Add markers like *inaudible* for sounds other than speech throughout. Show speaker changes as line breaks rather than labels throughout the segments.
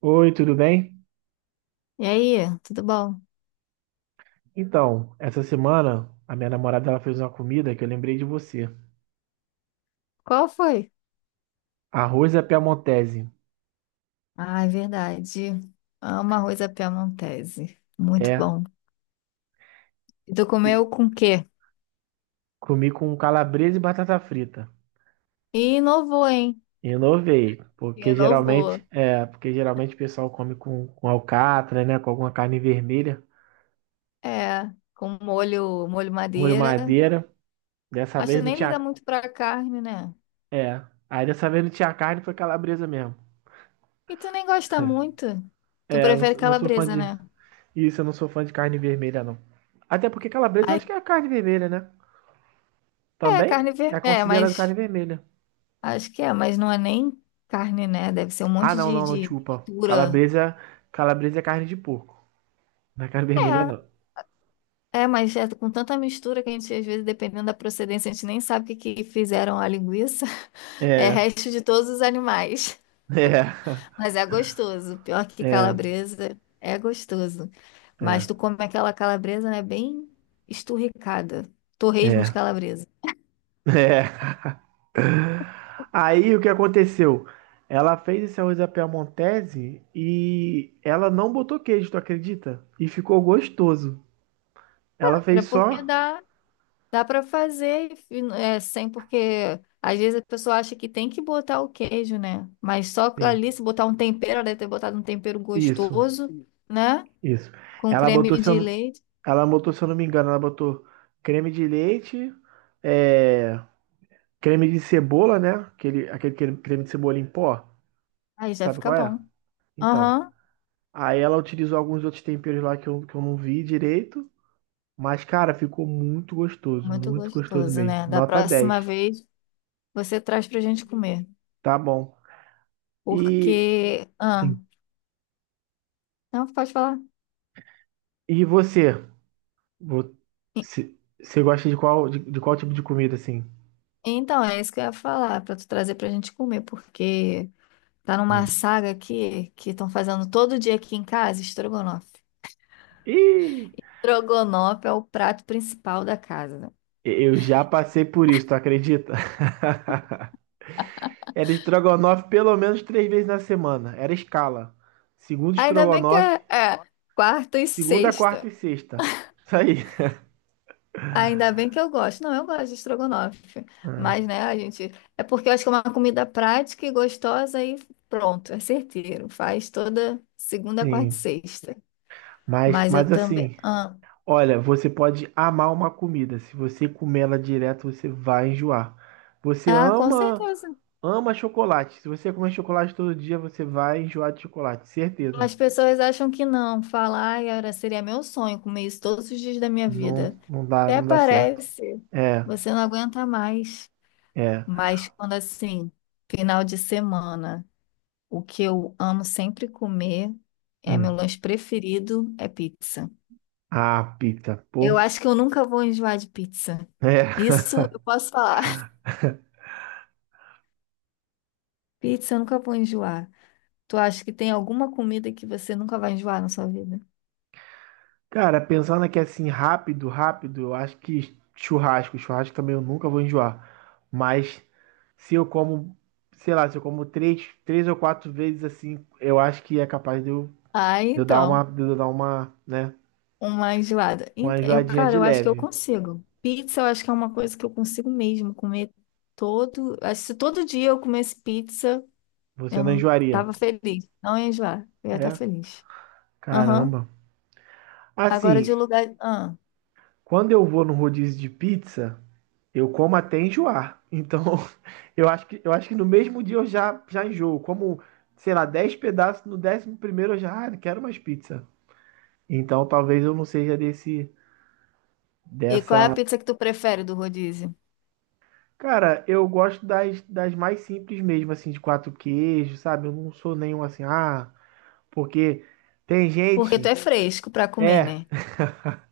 Oi, tudo bem?
E aí, tudo bom?
Então, essa semana a minha namorada ela fez uma comida que eu lembrei de você.
Qual foi?
Arroz à piamontese.
Ah, é verdade. Amo arroz à piamontese. Muito
É,
bom. E tu
e
comeu com o quê?
comi com calabresa e batata frita.
E inovou, hein?
Inovei, porque
Inovou.
geralmente, o pessoal come com alcatra, né, com alguma carne vermelha,
É, com molho, molho
molho
madeira.
madeira. Dessa
Mas tu
vez não
nem liga
tinha,
muito pra carne, né?
é, aí dessa vez não tinha carne, foi calabresa mesmo.
E tu nem gosta muito. Tu
É, eu não,
prefere
não sou fã
calabresa,
de
né?
isso, eu não sou fã de carne vermelha não. Até porque calabresa eu
Ai,
acho que é a carne vermelha, né?
é,
Também
carne vermelha.
é
É,
considerado carne
mas
vermelha.
acho que é, mas não é nem carne, né? Deve ser um
Ah,
monte
não,
de,
não, não,
de
desculpa.
mistura.
Calabresa é carne de porco. Não é carne *laughs* vermelha,
É,
não.
É, mas é com tanta mistura que a gente, às vezes, dependendo da procedência, a gente nem sabe o que que fizeram a linguiça. *laughs* É
É,
resto de todos os animais.
é,
Mas é gostoso. Pior que
é,
calabresa, é gostoso.
é,
Mas tu come aquela calabresa, né, bem esturricada. Torresmo de
é,
calabresa.
é. Aí o que aconteceu? Ela fez esse arroz à piamontese e ela não botou queijo, tu acredita? E ficou gostoso. Ela
É
fez
porque
só.
dá para fazer e sem, porque às vezes a pessoa acha que tem que botar o queijo, né? Mas só
Sim,
ali, se botar um tempero, ela deve ter botado um tempero
isso,
gostoso, né?
isso.
Com
Ela botou,
creme
se eu,
de
não-
leite.
ela botou, se eu não me engano, ela botou creme de leite, é, creme de cebola, né? Aquele creme de cebola em pó.
Aí já
Sabe
fica
qual é?
bom.
Então.
Aham,
Aí ela utilizou alguns outros temperos lá que eu não vi direito. Mas, cara, ficou muito gostoso.
muito
Muito gostoso
gostoso,
mesmo.
né? Da
Nota
próxima
dez.
vez você traz pra gente comer.
Tá bom. E,
Porque. Ah,
Sim.
não, pode falar.
E você? Vo-
E-
Você gosta de qual, de qual tipo de comida, assim?
Então, é isso que eu ia falar, pra tu trazer pra gente comer, porque tá numa
Hum.
saga aqui que estão fazendo todo dia aqui em casa, estrogonofe.
Ih,
Estrogonofe é o prato principal da casa. Né?
eu já passei por isso, tu acredita? *laughs* Era estrogonofe pelo menos 3 vezes na semana. Era escala. Segundo
Ainda bem que é,
estrogonofe,
é quarta e
Segunda, quarta e
sexta.
sexta. Isso aí.
Ainda bem que eu gosto. Não, eu gosto de estrogonofe. Mas, né, a gente. É porque eu acho que é uma comida prática e gostosa e pronto, é certeiro. Faz toda segunda, quarta e
Sim.
sexta.
Mas,
Mas eu
mas
também.
assim,
Ah,
olha, você pode amar uma comida. Se você comer ela direto, você vai enjoar. Você
ah, com
ama,
certeza.
ama chocolate. Se você comer chocolate todo dia, você vai enjoar de chocolate, certeza.
As pessoas acham que não. Falar, ai, seria meu sonho comer isso todos os dias da minha
Não,
vida.
não dá,
Até
não dá certo.
parece.
É,
Você não aguenta mais.
é.
Mas quando assim, final de semana. O que eu amo sempre comer é meu
Hum.
lanche preferido é pizza.
Ah, pizza,
Eu
pô.
acho que eu nunca vou enjoar de pizza.
É.
Isso eu posso falar. *laughs* Pizza eu nunca vou enjoar. Tu acha que tem alguma comida que você nunca vai enjoar na sua vida?
Cara, pensando aqui assim, rápido, rápido, eu acho que churrasco. Churrasco também eu nunca vou enjoar. Mas se eu como, sei lá, se eu como três, três ou quatro vezes assim, eu acho que é capaz
Ah,
de eu dar uma,
então,
de eu dar uma, né,
uma enjoada.
uma
Eu,
enjoadinha
cara,
de
eu acho que eu
leve.
consigo. Pizza, eu acho que é uma coisa que eu consigo mesmo comer todo. Acho que se todo dia eu comesse pizza,
Você
eu
não
não
enjoaria?
tava feliz. Não ia enjoar. Eu ia estar
É?
feliz. Aham.
Caramba.
Agora de
Assim,
lugar. Ah.
quando eu vou no rodízio de pizza. Eu como até enjoar. Então, *laughs* eu acho que no mesmo dia eu já enjoo. Como, sei lá, 10 pedaços, no 11º eu já quero mais pizza. Então, talvez eu não seja desse,
E qual é a
dessa.
pizza que tu prefere do rodízio?
Cara, eu gosto das mais simples mesmo, assim, de quatro queijos, sabe? Eu não sou nenhum assim, porque tem
Porque tu é
gente.
fresco pra comer,
É,
né?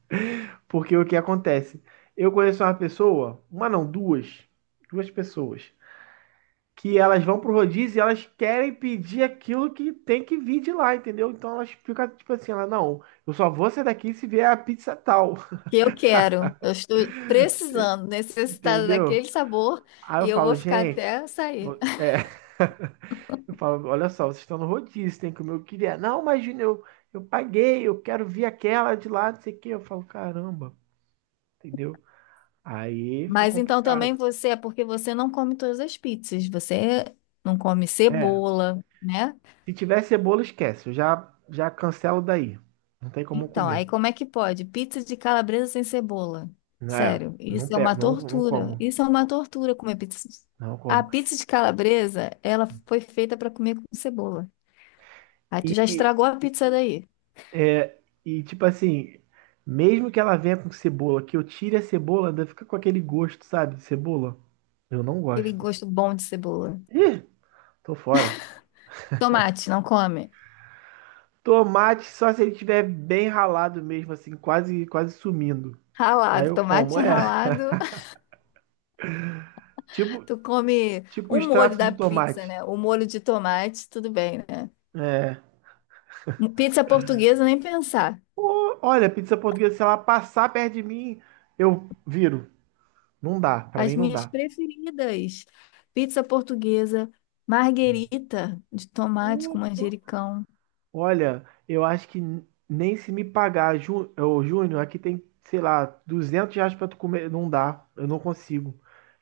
*laughs* porque o que acontece? Eu conheço uma pessoa, uma não, duas pessoas, que elas vão pro rodízio e elas querem pedir aquilo que tem que vir de lá, entendeu? Então elas ficam tipo assim, ela, não, eu só vou sair daqui se vier a pizza tal,
Que eu quero. Eu estou precisando,
*laughs*
necessitada daquele
entendeu?
sabor
Aí
e
eu
eu vou
falo,
ficar
gente,
até sair.
vo- é, *laughs* eu falo, olha só, vocês estão no rodízio, tem que comer o que vier. Não, mas Júnior, eu paguei, eu quero vir aquela de lá, não sei o quê. Eu falo, caramba, entendeu? Aí fica
Mas então também
complicado.
você é porque você não come todas as pizzas. Você não come
É,
cebola, né?
se tiver cebola, esquece, eu já cancelo daí. Não tem como
Então,
comer.
aí como é que pode? Pizza de calabresa sem cebola.
É,
Sério,
não,
isso é uma
não, não
tortura.
como.
Isso é uma tortura comer pizza.
Não
A
como.
pizza de calabresa, ela foi feita para comer com cebola. Aí tu já
E,
estragou a pizza daí.
é, e tipo assim, mesmo que ela venha com cebola, que eu tire a cebola, ainda fica com aquele gosto, sabe, de cebola. Eu não
Aquele
gosto.
gosto bom de cebola.
Ih, tô fora.
Tomate, não come.
Tomate só se ele tiver bem ralado mesmo, assim, quase, quase sumindo. Aí
Ralado,
eu como,
tomate ralado. *laughs*
tipo,
Tu come
tipo um
o molho
extrato
da
de
pizza,
tomate.
né? O molho de tomate, tudo bem, né?
É.
Pizza portuguesa, nem pensar.
Olha, pizza portuguesa, se ela passar perto de mim, eu viro. Não dá, pra
As
mim não
minhas
dá.
preferidas. Pizza portuguesa, marguerita de tomate com
Pô,
manjericão.
olha, eu acho que nem se me pagar, ô, Júnior, aqui tem, sei lá, R$ 200 pra tu comer, não dá, eu não consigo.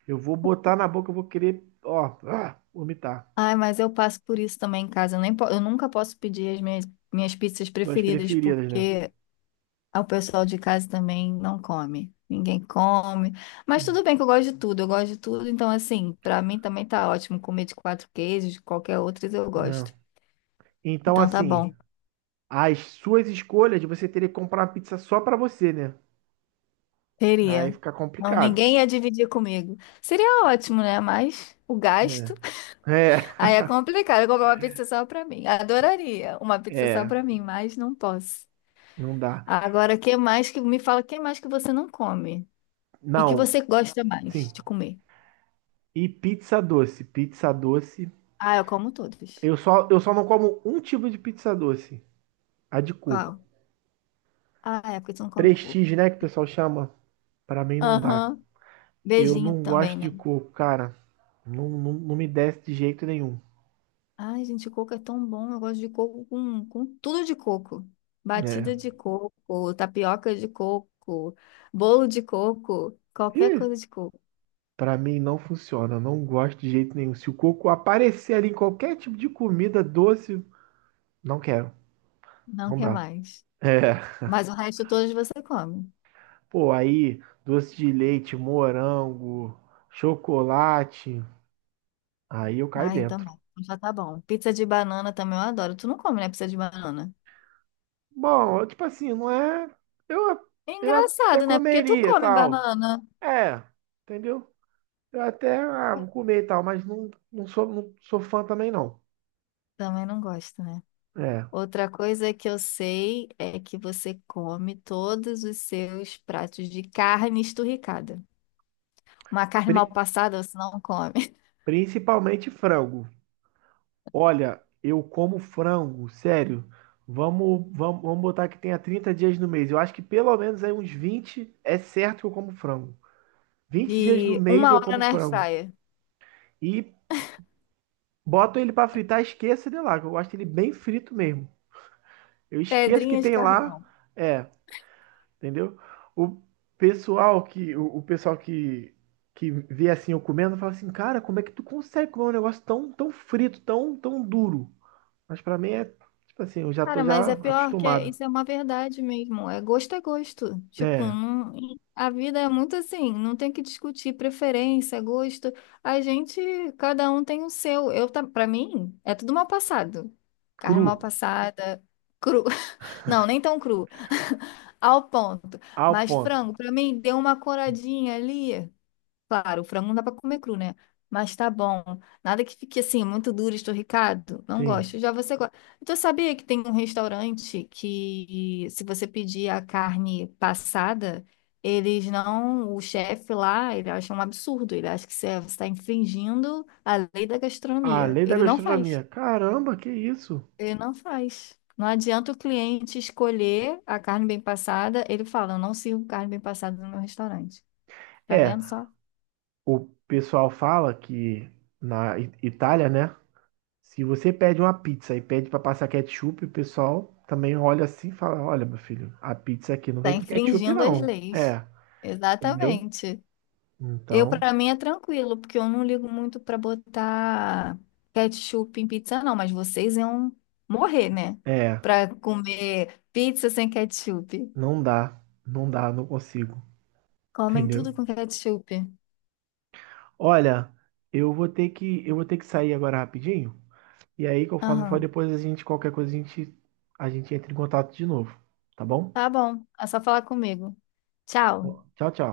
Eu vou botar na boca, eu vou querer, ó, ah, vomitar.
Ai, mas eu passo por isso também em casa. Eu, nem po- eu nunca posso pedir as minhas, pizzas
Tuas
preferidas,
preferidas, né?
porque ah, o pessoal de casa também não come. Ninguém come. Mas
Hum.
tudo bem que eu gosto de tudo. Eu gosto de tudo. Então, assim, pra mim também tá ótimo comer de quatro queijos, de qualquer outras eu
Não.
gosto.
Então,
Então tá
assim,
bom.
as suas escolhas, você teria que comprar uma pizza só pra você, né? Aí
Teria.
fica
Não,
complicado.
ninguém ia dividir comigo. Seria ótimo, né? Mas o gasto.
É,
*laughs*
*laughs*
Aí é complicado. Eu comprar uma pizza só pra mim. Adoraria uma
é,
pizza só
é,
pra mim, mas não posso.
não dá.
Agora, que mais que me fala, que mais que você não come? E que
Não,
você gosta mais
sim.
de comer?
E pizza doce, pizza doce.
Ah, eu como todos.
Eu só não como um tipo de pizza doce, a de coco.
Qual? Ah, é, porque você não come coco.
Prestígio, né, que o pessoal chama, pra mim não dá.
Aham.
Eu
Beijinho
não
também,
gosto de
né?
coco, cara. Não, não, não me desce de jeito nenhum.
Ai, gente, coco é tão bom. Eu gosto de coco com tudo de coco.
É.
Batida de coco, tapioca de coco, bolo de coco, qualquer
Ih,
coisa de coco.
pra mim não funciona. Eu não gosto de jeito nenhum. Se o coco aparecer ali em qualquer tipo de comida doce, não quero.
Não
Não
quer
dá.
mais.
É.
Mas o resto todos você come.
Pô, aí, doce de leite, morango, chocolate. Aí eu caio
Ai, eu
dentro.
também. Já tá bom. Pizza de banana também eu adoro. Tu não come, né, pizza de banana?
Bom, eu, tipo assim, não é. Eu,
É
eu até
engraçado, né? Porque tu
comeria e
come
tal.
banana.
É, entendeu? Eu até, vou comer e tal, mas não, não sou fã também, não.
Também não gosto, né?
É.
Outra coisa que eu sei é que você come todos os seus pratos de carne esturricada. Uma carne mal
Pri-
passada você não come. *laughs*
principalmente frango. Olha, eu como frango, sério. Vamos botar que tenha 30 dias no mês. Eu acho que pelo menos aí uns 20 é certo que eu como frango. 20 dias no
De
mês
uma
eu
hora
como
na
frango.
airfryer.
E boto ele pra fritar, esqueça de lá, que eu gosto dele bem frito mesmo. Eu esqueço que
Pedrinha de
tem lá.
carvão.
É, entendeu? O o pessoal que vê assim eu comendo fala assim, cara, como é que tu consegue comer um negócio tão frito, tão duro? Mas pra mim é tipo assim, eu já
Cara,
tô
mas
já
é pior que
acostumado.
isso é uma verdade mesmo. É gosto é gosto. Tipo,
É,
a vida é muito assim. Não tem que discutir preferência, gosto. A gente, cada um tem o seu. Eu, pra mim, é tudo mal passado. Carne mal
cru,
passada, cru. *laughs* Não, nem tão cru. Ao ponto.
ao
Mas
ponto.
frango, pra mim, deu uma coradinha ali. Claro, o frango não dá pra comer cru, né? Mas tá bom. Nada que fique assim, muito duro, esturricado. Não
Sim.
gosto. Já você gosta. Então, sabia que tem um restaurante que, se você pedir a carne passada, eles não. O chefe lá, ele acha um absurdo. Ele acha que você está infringindo a lei da
A
gastronomia.
lei da
Ele não faz.
gastronomia. Caramba, que isso?
Ele não faz. Não adianta o cliente escolher a carne bem passada. Ele fala, eu não sirvo carne bem passada no meu restaurante. Tá
É,
vendo só?
o pessoal fala que na Itália, né? Se você pede uma pizza e pede para passar ketchup, o pessoal também olha assim e fala: Olha, meu filho, a pizza aqui não
Tá
vem com ketchup,
infringindo as
não.
leis.
É, entendeu?
Exatamente. Eu,
Então,
para mim, é tranquilo, porque eu não ligo muito para botar ketchup em pizza, não. Mas vocês iam morrer, né?
é,
Para comer pizza sem ketchup.
não dá, não dá, não consigo,
Comem
entendeu?
tudo com ketchup.
Olha, eu vou ter que sair agora rapidinho. E aí, conforme for,
Aham.
depois a gente, qualquer coisa, a gente entra em contato de novo, tá bom?
Tá bom. É só falar comigo. Tchau.
Tchau, tchau.